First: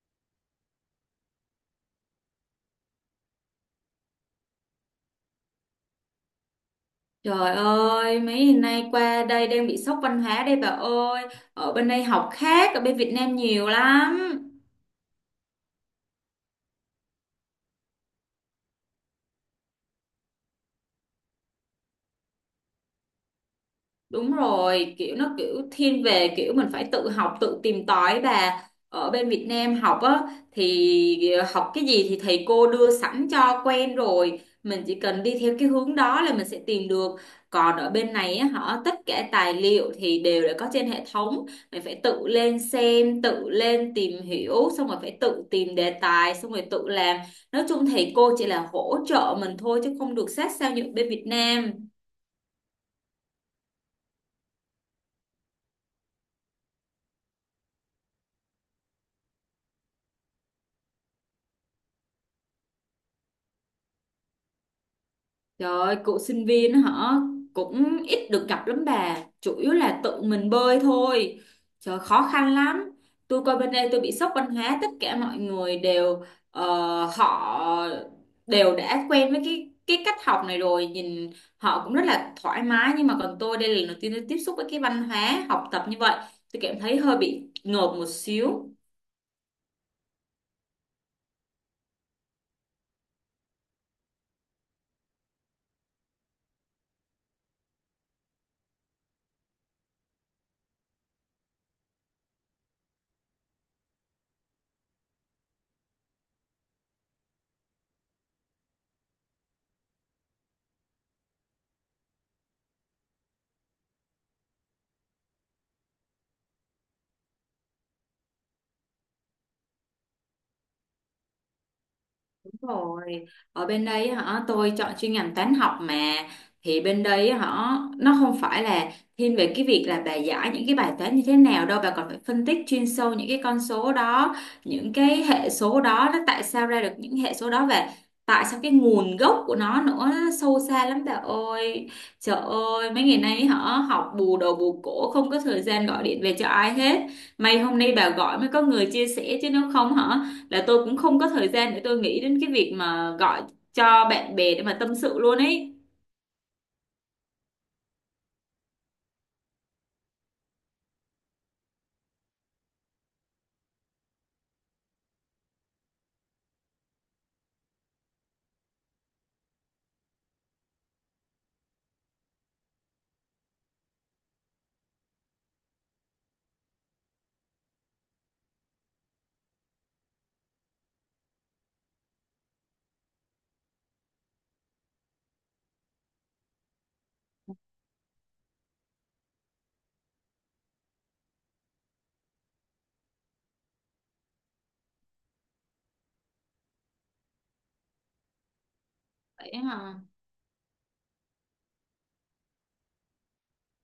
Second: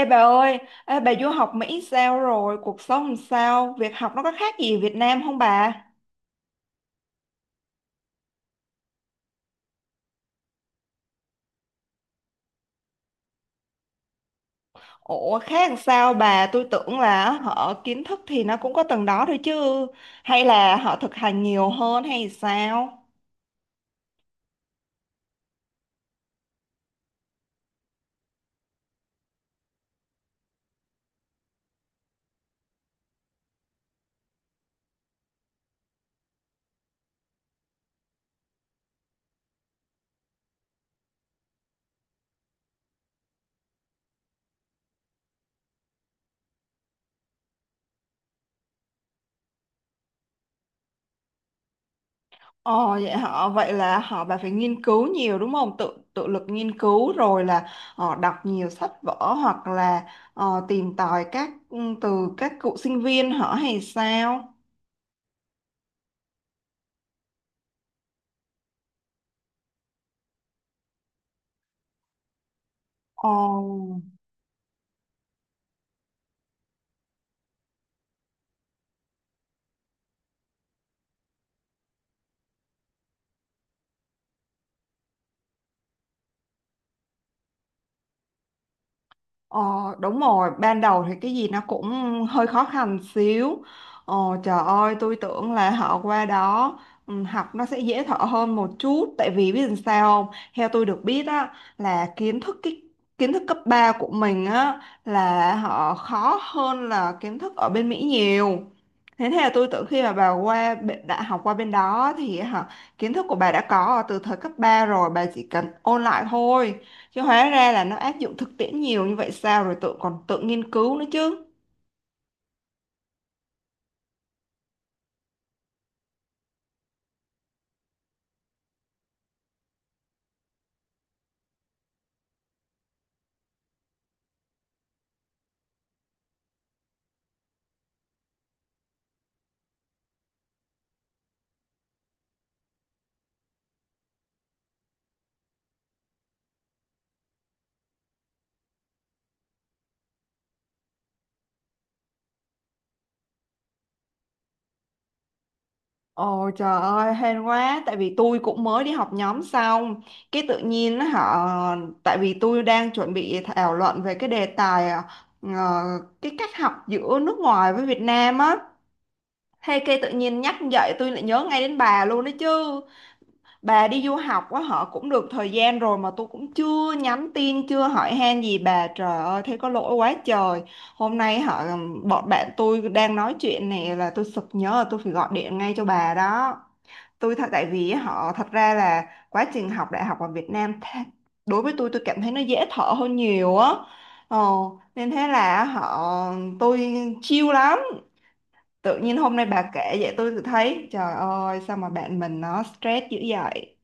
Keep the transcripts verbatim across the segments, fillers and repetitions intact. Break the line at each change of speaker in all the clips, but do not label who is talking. Ê bà ơi, ê, bà du học Mỹ sao rồi? Cuộc sống làm sao? Việc học nó có khác gì Việt Nam không bà?
Trời ơi, mấy ngày nay qua đây đang bị sốc văn hóa đây bà ơi. Ở bên đây học khác, ở bên Việt Nam nhiều lắm.
Ủa khác làm sao bà? Tôi tưởng là họ kiến thức thì nó cũng có từng đó thôi chứ. Hay là họ thực hành nhiều hơn hay sao?
Đúng rồi, kiểu nó kiểu thiên về kiểu mình phải tự học, tự tìm tòi bà. Ở bên Việt Nam học á thì học cái gì thì thầy cô đưa sẵn cho quen rồi, mình chỉ cần đi theo cái hướng đó là mình sẽ tìm được. Còn ở bên này á, họ tất cả tài liệu thì đều đã có trên hệ thống, mình phải tự lên xem, tự lên tìm hiểu, xong rồi phải tự tìm đề tài, xong rồi tự làm. Nói chung thầy cô chỉ là hỗ trợ mình thôi chứ không được sát sao như ở bên Việt Nam.
Ồ vậy họ vậy là họ bà phải nghiên cứu nhiều đúng không? Tự tự lực nghiên cứu rồi là họ đọc nhiều sách vở hoặc là ờ, tìm tòi các ừ, từ các cựu sinh viên họ hay sao?
Trời ơi, cụ sinh viên hả? Cũng ít được gặp lắm bà. Chủ yếu là tự mình bơi thôi. Trời, khó khăn lắm.
Ồ.
Tôi coi bên đây tôi bị sốc văn hóa. Tất cả mọi người đều, ờ, họ đều đã quen với cái cái cách học này rồi. Nhìn họ cũng rất là thoải mái. Nhưng mà còn tôi đây là lần đầu tiên tôi tiếp xúc với cái văn hóa học tập như vậy. Tôi cảm thấy hơi bị ngợp một xíu.
Ờ, Đúng rồi, ban đầu thì cái gì nó cũng hơi khó khăn xíu. Ờ, Trời ơi, tôi tưởng là họ qua đó ừ, học nó sẽ dễ thở hơn một chút. Tại vì biết làm sao không? Theo tôi được biết á, là kiến thức cái kiến thức cấp ba của mình á là họ khó hơn là kiến thức ở bên Mỹ nhiều. Thế thế là tôi tưởng khi mà bà qua bên- đã học qua bên đó thì hả, kiến thức của bà đã có từ thời cấp ba rồi, bà chỉ cần ôn lại thôi chứ hóa ra là nó áp dụng thực tiễn nhiều như vậy sao rồi tự còn tự nghiên cứu nữa chứ.
Đúng rồi, ở bên đây hả, tôi chọn chuyên ngành toán học mà, thì bên đây hả, nó không phải là thiên về cái việc là bà giải những cái bài toán như thế nào đâu, bà còn phải phân tích chuyên sâu những cái con số đó, những cái hệ số đó, nó tại sao ra được những hệ số đó, và tại sao cái nguồn gốc của nó nữa, nó sâu xa lắm bà ơi. Trời ơi, mấy ngày nay hả, học bù đầu bù cổ không có thời gian gọi điện về cho ai hết. May hôm nay bà gọi mới có người chia sẻ, chứ nếu không hả, là tôi cũng không có thời gian để tôi nghĩ đến cái việc mà gọi cho bạn bè để mà tâm sự luôn ấy.
Ồ trời ơi hên quá, tại vì tôi cũng mới đi học nhóm xong cái tự nhiên á, họ tại vì tôi đang chuẩn bị thảo luận về cái đề tài ờ, ờ, cái cách học giữa nước ngoài với Việt Nam á. Thế cái tự nhiên nhắc dậy tôi lại nhớ ngay đến bà luôn đấy chứ. Bà đi du học á họ cũng được thời gian rồi mà tôi cũng chưa nhắn tin chưa hỏi han gì bà, trời ơi thế có lỗi quá trời. Hôm nay họ bọn bạn tôi đang nói chuyện này là tôi sực nhớ là tôi phải gọi điện ngay cho bà đó. Tôi thật tại vì họ Thật ra là quá trình học đại học ở Việt Nam tha- đối với tôi tôi cảm thấy nó dễ thở hơn nhiều á, ờ, nên thế là họ tôi chill lắm. Tự nhiên hôm nay
Vậy
bà
hả?
kể vậy tôi tự thấy trời ơi sao mà bạn mình nó stress dữ vậy.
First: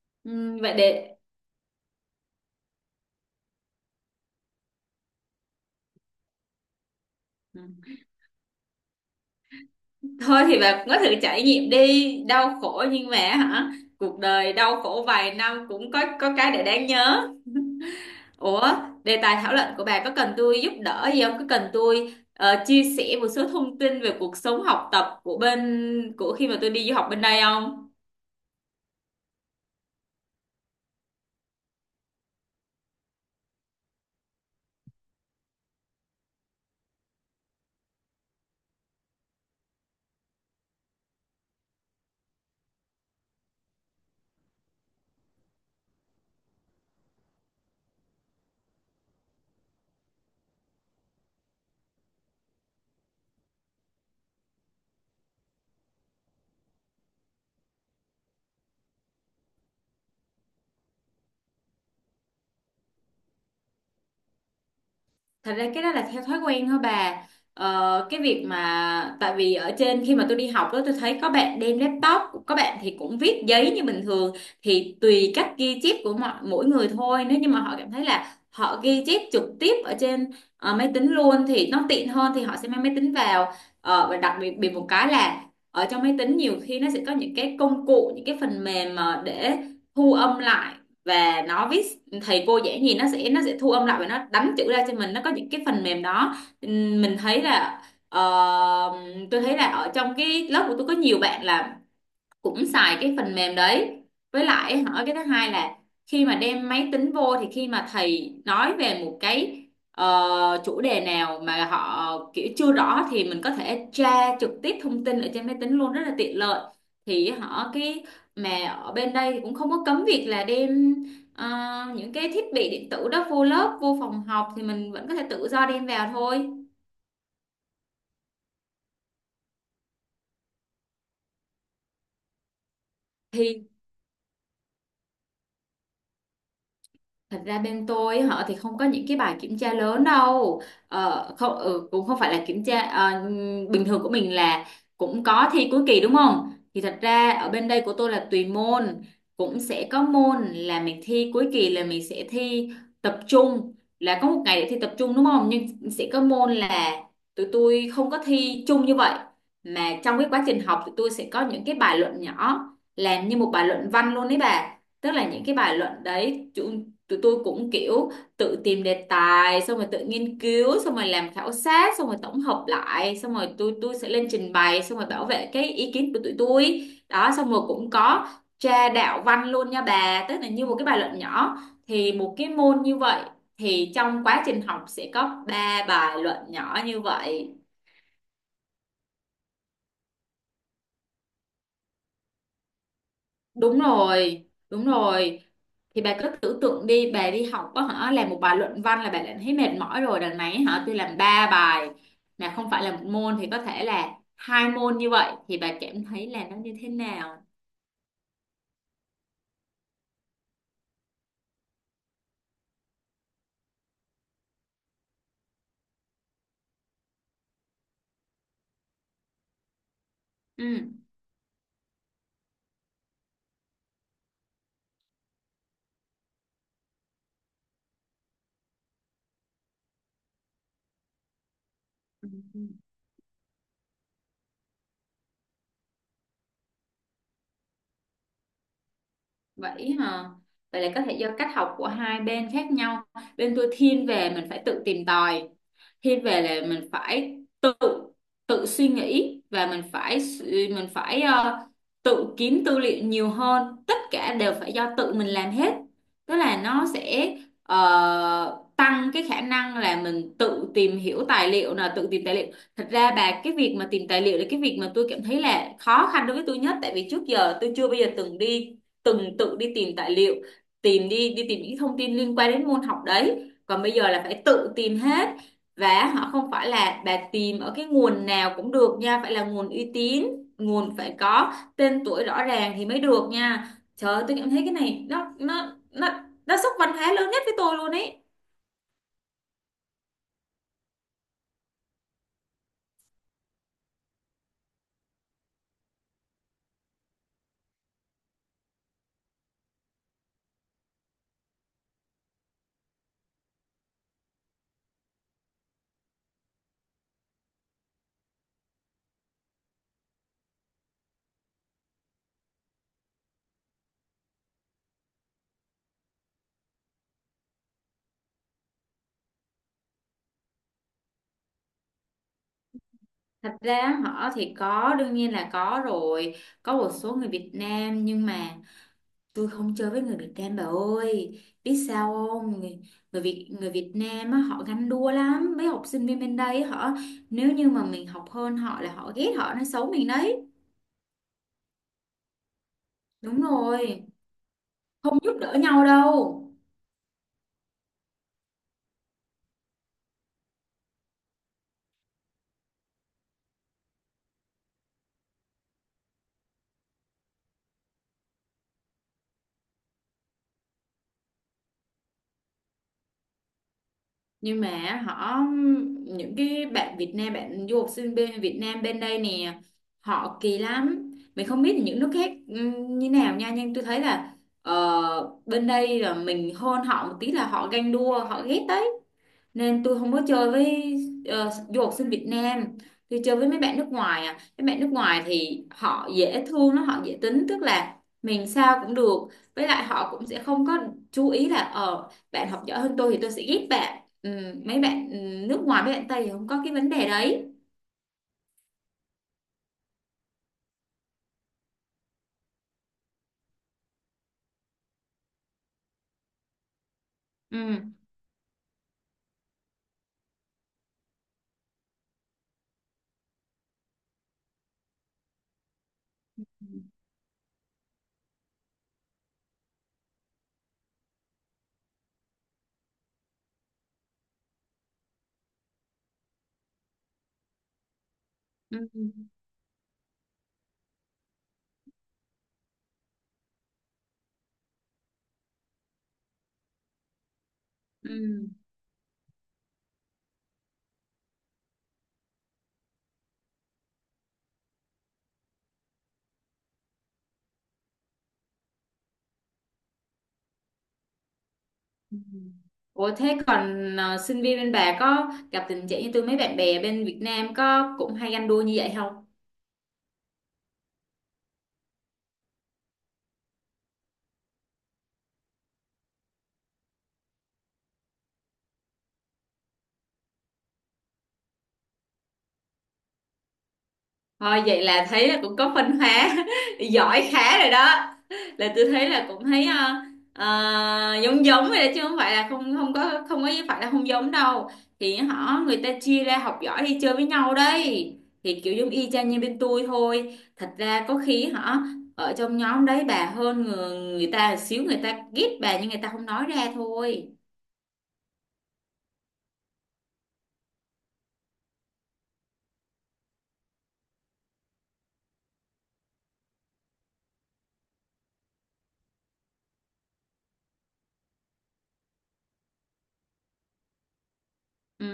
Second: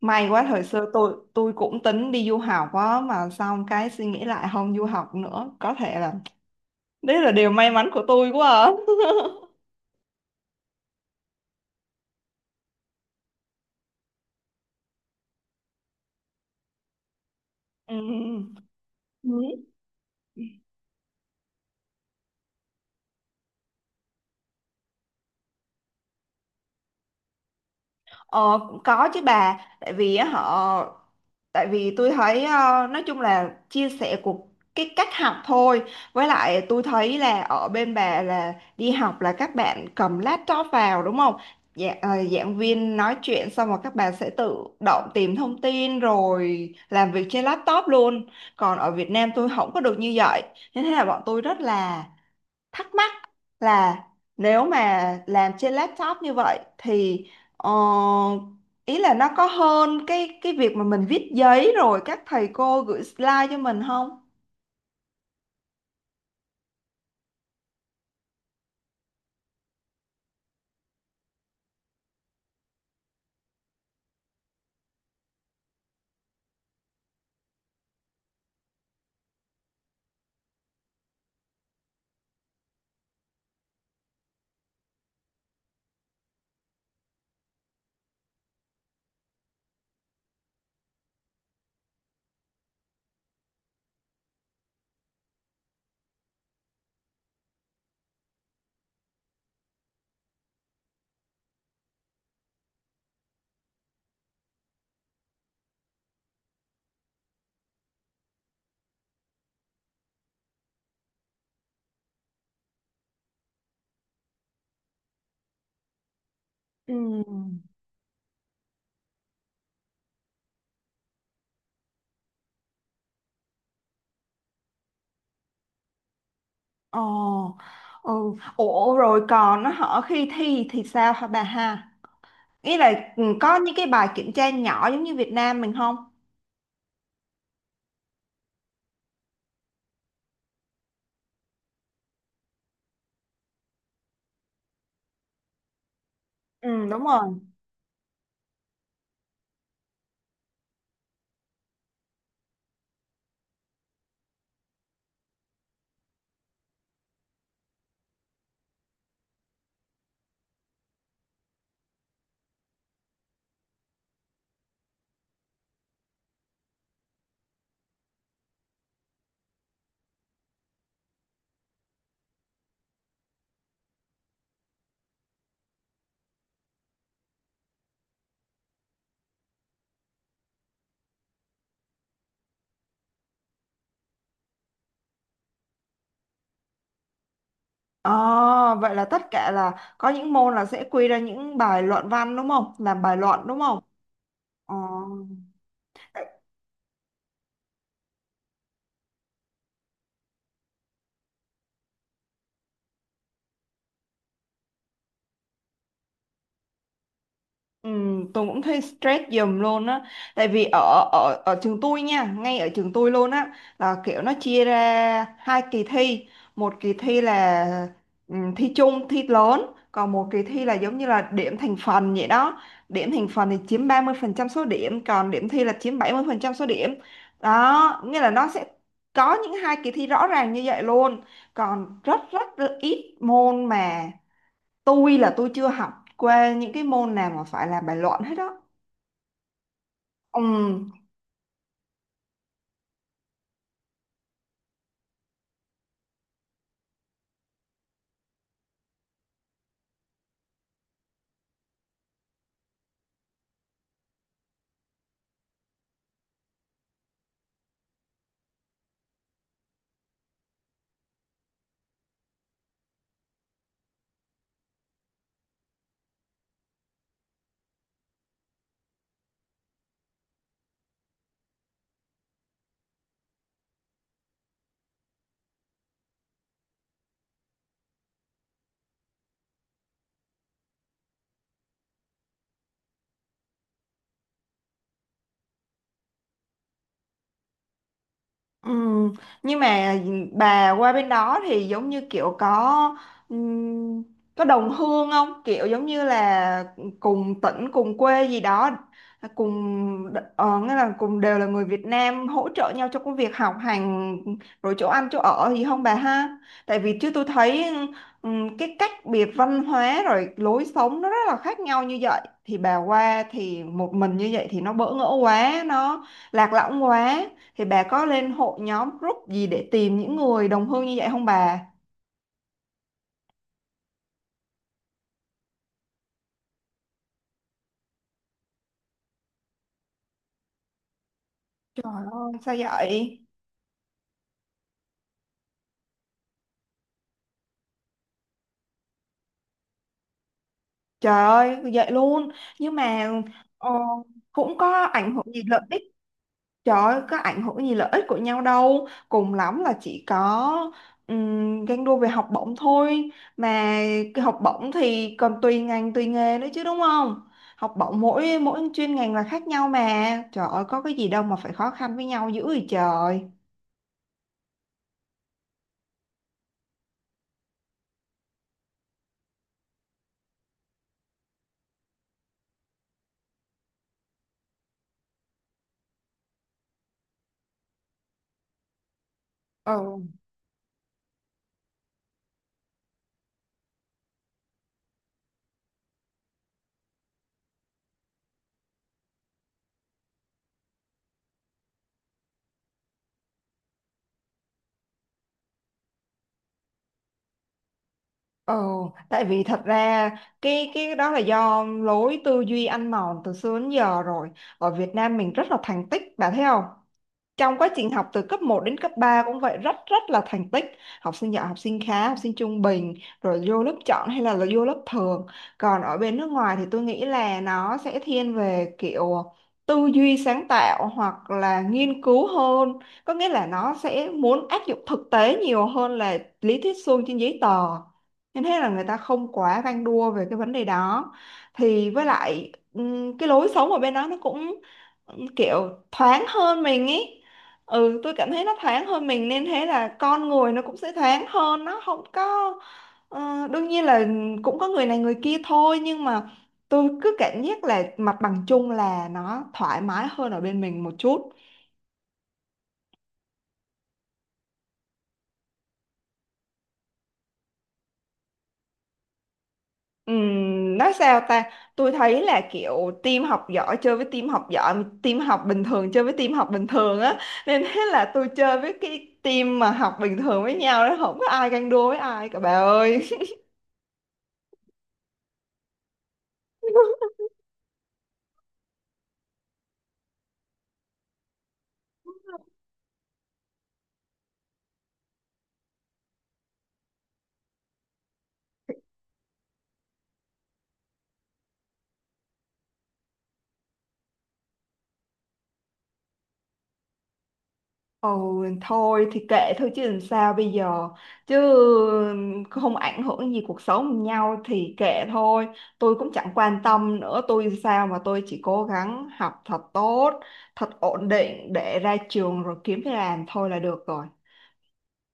May quá
Ừ,
thời
vậy
xưa tôi
để.
tôi cũng tính đi du học á mà xong cái suy nghĩ lại không du học nữa, có thể là đấy là điều
Ừ.
may mắn của tôi quá à.
Thôi thì bà cũng có thử trải nghiệm đi, đau khổ nhưng mà hả, cuộc đời đau khổ vài năm cũng có có cái để đáng nhớ. Ủa, đề tài thảo
Ừ.
luận của bà có cần tôi giúp đỡ gì không, có cần tôi ờ, chia sẻ một số thông tin về cuộc sống học tập của bên của khi mà tôi đi du học bên đây không?
Ờ, Cũng có chứ bà, tại vì á, họ tại vì tôi thấy ờ, nói chung là chia sẻ của cái cách học thôi. Với lại tôi thấy là ở bên bà là đi học là các bạn cầm laptop vào đúng không? Dạ, ờ, giảng viên nói chuyện xong rồi các bạn sẽ tự động tìm thông tin rồi làm việc trên laptop luôn, còn ở Việt Nam tôi không có được như vậy nên thế là bọn tôi rất là thắc mắc là nếu mà làm trên laptop như vậy thì ờ, ý là nó có hơn cái cái việc mà mình viết giấy rồi các thầy cô gửi slide cho mình không?
Thật ra cái đó là theo thói quen thôi bà. Ờ, cái việc mà tại vì ở trên khi mà tôi đi học đó, tôi thấy có bạn đem laptop, có bạn thì cũng viết giấy như bình thường. Thì tùy cách ghi chép của mọi mỗi người thôi. Nếu như mà họ cảm thấy là họ ghi chép trực tiếp ở trên ờ, máy tính luôn thì nó tiện hơn thì họ sẽ mang máy tính vào. Ờ, và đặc biệt biệt một cái là ở trong máy tính nhiều khi nó sẽ có những cái công cụ, những cái phần mềm mà để thu âm lại và nó viết thầy cô dễ nhìn, nó sẽ nó sẽ thu âm lại và nó đánh chữ ra cho mình, nó có những cái phần mềm đó. Ừm, mình thấy là ờ, tôi thấy là ở trong cái lớp của tôi có nhiều bạn là cũng xài cái phần mềm đấy. Với lại hỏi cái thứ hai là khi mà đem máy tính vô thì khi mà thầy nói về một cái ờ, chủ đề nào mà họ kiểu chưa rõ thì mình có thể tra trực tiếp thông tin ở trên máy tính luôn, rất là tiện lợi.
Ừ.
Thì họ cái mà ở bên đây thì cũng không có cấm việc là đem ờ, những cái thiết bị điện tử đó vô lớp, vô phòng học, thì mình vẫn có thể tự do đem vào thôi.
Ồ, ừ. Ủa rồi còn nó hỏi khi thi thì sao hả bà ha? Ý là ừ, có
Thì
những cái bài kiểm tra nhỏ giống như Việt Nam mình không?
Thật ra bên tôi họ thì không có những cái bài kiểm tra lớn đâu. Ờ, không, ừ, cũng không phải là kiểm tra ờ, bình thường của mình là cũng có thi cuối kỳ đúng không? Thì
Ừ,
thật
đúng rồi.
ra ở bên đây của tôi là tùy môn, cũng sẽ có môn là mình thi cuối kỳ, là mình sẽ thi tập trung, là có một ngày để thi tập trung đúng không, nhưng sẽ có môn là tụi tôi không có thi chung như vậy, mà trong cái quá trình học tụi tôi sẽ có những cái bài luận nhỏ, làm như một bài luận văn luôn đấy bà. Tức là những cái bài luận đấy tụi tôi cũng kiểu tự tìm đề tài, xong rồi tự nghiên cứu, xong rồi làm khảo sát, xong rồi tổng hợp lại, xong rồi tôi tôi sẽ lên trình bày, xong rồi bảo vệ cái ý kiến của tụi tôi đó, xong rồi cũng có tra đạo văn luôn nha bà, tức là như một cái bài luận nhỏ. Thì một cái môn như vậy thì trong quá trình học sẽ có ba bài luận nhỏ như vậy.
Ồ, vậy là tất cả là có những môn là sẽ quy ra những bài luận văn đúng không? Làm bài luận đúng
Đúng
không?
rồi, đúng rồi. Thì bà
Ồ.
cứ tưởng tượng đi, bà đi học có hả, làm một bài luận văn là bà đã thấy mệt mỏi rồi, đằng này hả, tôi làm ba bài, mà không phải là một môn thì có thể là hai môn như vậy thì bà cảm thấy là nó như thế nào?
Ừ, tôi cũng thấy stress giùm luôn á, tại vì ở ở ở trường tôi nha, ngay ở trường tôi luôn á là kiểu nó chia ra hai kỳ thi. Một kỳ thi là ừ, thi chung thi lớn, còn một kỳ thi là
Ừ.
giống như là điểm thành phần vậy đó. Điểm thành phần thì chiếm ba mươi phần trăm số điểm, còn điểm thi là chiếm bảy mươi phần trăm số điểm đó, nghĩa là nó sẽ có những hai kỳ thi rõ ràng như vậy luôn. Còn rất
Ừ.
rất ít môn mà tôi là tôi chưa học qua những cái môn nào mà phải làm bài luận hết đó.
Vậy hả?
Ừ.
Vậy là có thể do cách học của hai bên khác nhau. Bên tôi thiên về mình phải tự tìm tòi. Thiên về là mình phải tự tự suy nghĩ và mình phải s- mình phải ờ, tự kiếm tư liệu nhiều hơn. Tất cả đều phải do tự mình làm hết. Tức là nó sẽ ờ, tăng cái khả năng là mình tự tìm hiểu tài liệu là tự tìm tài liệu. Thật ra bà, cái việc mà tìm tài liệu là cái việc mà tôi cảm thấy là khó khăn đối với tôi nhất, tại vì trước giờ tôi chưa bao giờ từng đi từng tự đi tìm tài liệu, tìm đi đi tìm những thông tin liên quan đến môn học đấy, còn bây giờ là phải tự tìm hết. Và họ không phải là bà tìm ở cái nguồn nào cũng được nha, phải là nguồn uy tín, nguồn phải có tên tuổi rõ ràng thì mới được nha. Trời ơi, tôi cảm thấy cái này nó nó nó nó sốc văn hóa lớn nhất với tôi luôn ấy.
Ừ, nhưng mà ừ, bà qua bên đó thì giống như kiểu có ừm, có đồng hương không? Kiểu giống như là cùng tỉnh, cùng quê gì đó, cùng ờ, nghĩa là cùng đều là người Việt Nam hỗ trợ nhau trong công việc học hành rồi chỗ ăn chỗ ở gì không bà ha? Tại vì chứ tôi thấy ừm, cái cách biệt văn hóa rồi lối sống nó rất là khác nhau như vậy thì bà qua thì một mình như vậy thì nó bỡ ngỡ quá, nó lạc lõng quá, thì bà có lên hội nhóm group gì để tìm những người đồng hương như vậy không bà?
Thật ra họ thì có, đương nhiên là có rồi, có một số người Việt Nam, nhưng mà tôi không chơi với người Việt Nam bà ơi, biết
Trời
sao
ơi, sao
không? người,
vậy?
người Việt người Việt Nam á, họ ganh đua lắm, mấy học sinh viên bên đây á, họ, nếu như mà mình học hơn họ là họ ghét, họ nói xấu mình đấy.
Trời ơi, vậy luôn. Nhưng mà
Đúng
ờ,
rồi,
cũng có ảnh
không
hưởng
giúp
gì
đỡ
lợi ích.
nhau đâu.
Trời ơi, có ảnh hưởng gì lợi ích của nhau đâu. Cùng lắm là chỉ có um, ganh đua về học bổng thôi. Mà cái học bổng thì còn tùy ngành, tùy nghề nữa chứ đúng không? Học bổng mỗi mỗi chuyên ngành là khác nhau mà. Trời ơi, có cái gì đâu mà phải khó khăn với nhau dữ vậy trời.
Nhưng mà họ những cái bạn Việt Nam, bạn du học sinh bên Việt Nam bên đây nè, họ kỳ lắm, mình không biết những nước khác ừm, như nào nha, nhưng tôi thấy là ờ, bên đây là mình hơn họ một tí là họ ganh đua, họ ghét đấy, nên tôi
Ừ.
không có chơi với ờ, du học sinh Việt Nam. Tôi chơi với mấy bạn nước ngoài à, mấy bạn nước ngoài thì họ dễ thương, nó họ dễ tính, tức là mình sao cũng được, với lại họ cũng sẽ không có chú ý là ờ bạn học giỏi hơn tôi thì tôi sẽ ghét bạn. ừ, Mấy bạn ừ, nước ngoài, mấy bạn Tây thì không có cái vấn đề đấy.
Ồ, tại vì thật ra cái cái đó là do lối tư duy ăn mòn từ xưa đến giờ rồi. Ở Việt Nam mình rất là thành tích, bạn thấy không? Trong quá trình
Ừ.
học từ cấp một đến cấp ba cũng vậy rất rất là thành tích, học sinh giỏi học sinh khá học sinh trung bình, rồi vô lớp chọn hay là, là vô lớp thường. Còn ở bên nước ngoài thì tôi nghĩ là nó sẽ thiên về kiểu tư duy sáng tạo hoặc là nghiên cứu hơn, có nghĩa là nó sẽ muốn áp dụng thực tế nhiều hơn là lý thuyết suông trên giấy tờ, nên thế là
Ừ.
người ta không quá ganh đua về cái vấn đề đó. Thì với lại ừm, cái lối sống ở bên đó nó cũng kiểu thoáng hơn mình ý, ừ tôi cảm thấy
Ừ.
nó thoáng hơn mình nên thế là con người nó cũng sẽ thoáng hơn, nó không có ờ, đương nhiên là cũng có người này người kia thôi nhưng mà tôi cứ cảm giác là mặt bằng chung là nó thoải mái hơn ở bên mình một chút.
Ủa thế còn ờ, sinh viên bên bà có gặp tình trạng như tôi, mấy bạn bè bên Việt Nam có cũng hay ganh đua như vậy không?
Ừm, nói sao ta, tôi thấy là kiểu team học giỏi chơi với team học giỏi, team học bình thường chơi với team học bình thường á, nên thế là tôi chơi với cái team mà học bình thường với nhau đó, không có ai ganh đua với ai cả bà ơi.
Thôi vậy là thấy là cũng có phân hóa giỏi khá rồi đó, là tôi thấy là cũng thấy ờ, ờ, giống giống rồi đó, chứ không phải là không không có không có phải là không giống đâu. Thì họ người ta chia ra học giỏi đi chơi với nhau đấy, thì kiểu giống y chang như bên tôi thôi. Thật ra có khi họ ở trong nhóm đấy bà hơn người, người ta xíu, người ta ghét bà nhưng người ta không nói ra thôi.
Ồ, thôi thì kệ thôi chứ làm sao bây giờ, chứ không ảnh hưởng gì cuộc sống nhau thì kệ thôi. Tôi cũng chẳng quan tâm nữa, tôi sao mà tôi chỉ cố gắng học thật tốt thật ổn định để ra trường rồi kiếm việc làm thôi là được rồi.
Ừ,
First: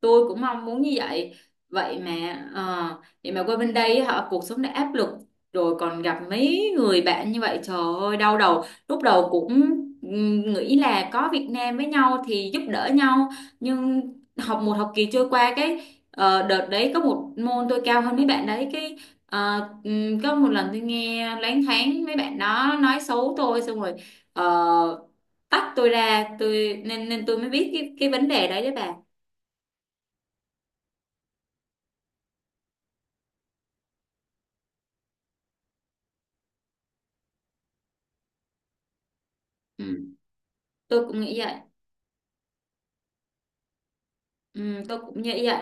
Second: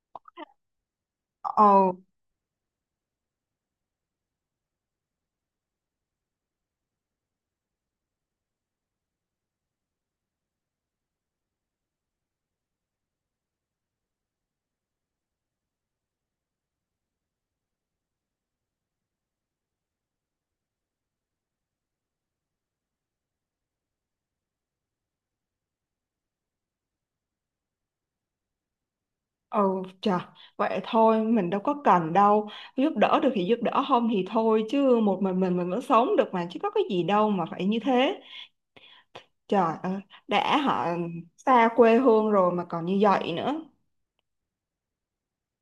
tôi cũng mong muốn như vậy.
Ồ
Vậy mà ờ, vậy mà qua bên đây họ cuộc sống đã áp lực rồi còn gặp mấy người bạn như vậy, trời ơi đau đầu, lúc đầu cũng ừm, nghĩ là có Việt Nam với nhau thì giúp đỡ nhau, nhưng học một học kỳ trôi qua cái ờ, đợt đấy có một môn tôi cao hơn mấy bạn đấy, cái ờ, ừm, có một lần tôi nghe loáng thoáng mấy bạn đó nói xấu tôi, xong rồi ờ, tách tôi ra, tôi nên nên tôi mới biết cái cái vấn đề đấy đấy bà.
ồ trời, vậy thôi mình đâu có cần đâu, giúp đỡ được thì giúp đỡ không thì thôi, chứ một mình mình mình vẫn sống được mà chứ có cái gì đâu mà phải như thế. Trời
Ừ.
ơi, đã họ
Tôi cũng nghĩ vậy.
xa quê hương rồi mà còn như vậy nữa.
Ừ, tôi cũng nghĩ vậy.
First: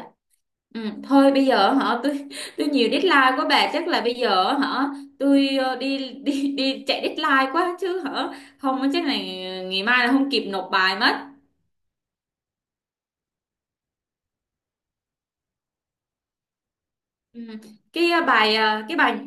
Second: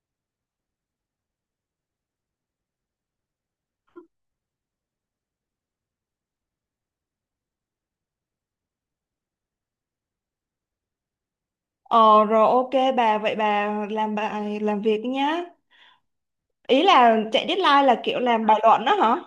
Ừ, thôi bây giờ hả, tôi tôi nhiều deadline quá bà, chắc là bây giờ hả tôi ờ, đi đi đi chạy deadline quá chứ hả, không chắc là ngày mai là không kịp nộp bài mất.
Ờ rồi ok bà, vậy bà làm bài làm việc nhá. Ý là
Ừ.
chạy deadline là
cái
kiểu
ờ,
làm bài
bài ờ,
luận đó
cái bài
hả?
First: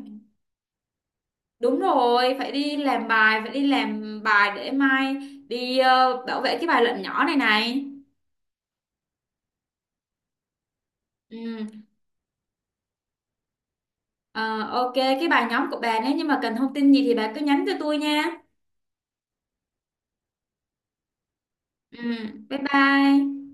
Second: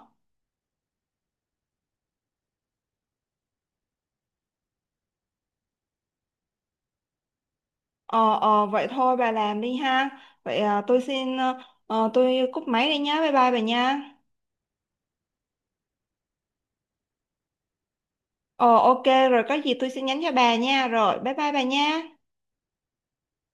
đúng rồi, phải đi làm bài phải đi làm bài để mai đi ờ, bảo vệ cái bài luận nhỏ này này.
Ờ ờ vậy thôi bà làm đi ha. Vậy à, tôi xin ờ,
Ừ.
ờ, tôi cúp máy đi nhá. Bye bye bà nha.
ờ, ok cái bài nhóm của bà nếu như mà cần thông tin gì thì bà cứ nhắn cho tôi nha.
Ờ ok rồi có gì tôi sẽ nhắn cho bà nha. Rồi bye bye bà nha.
Ừ. Bye bye.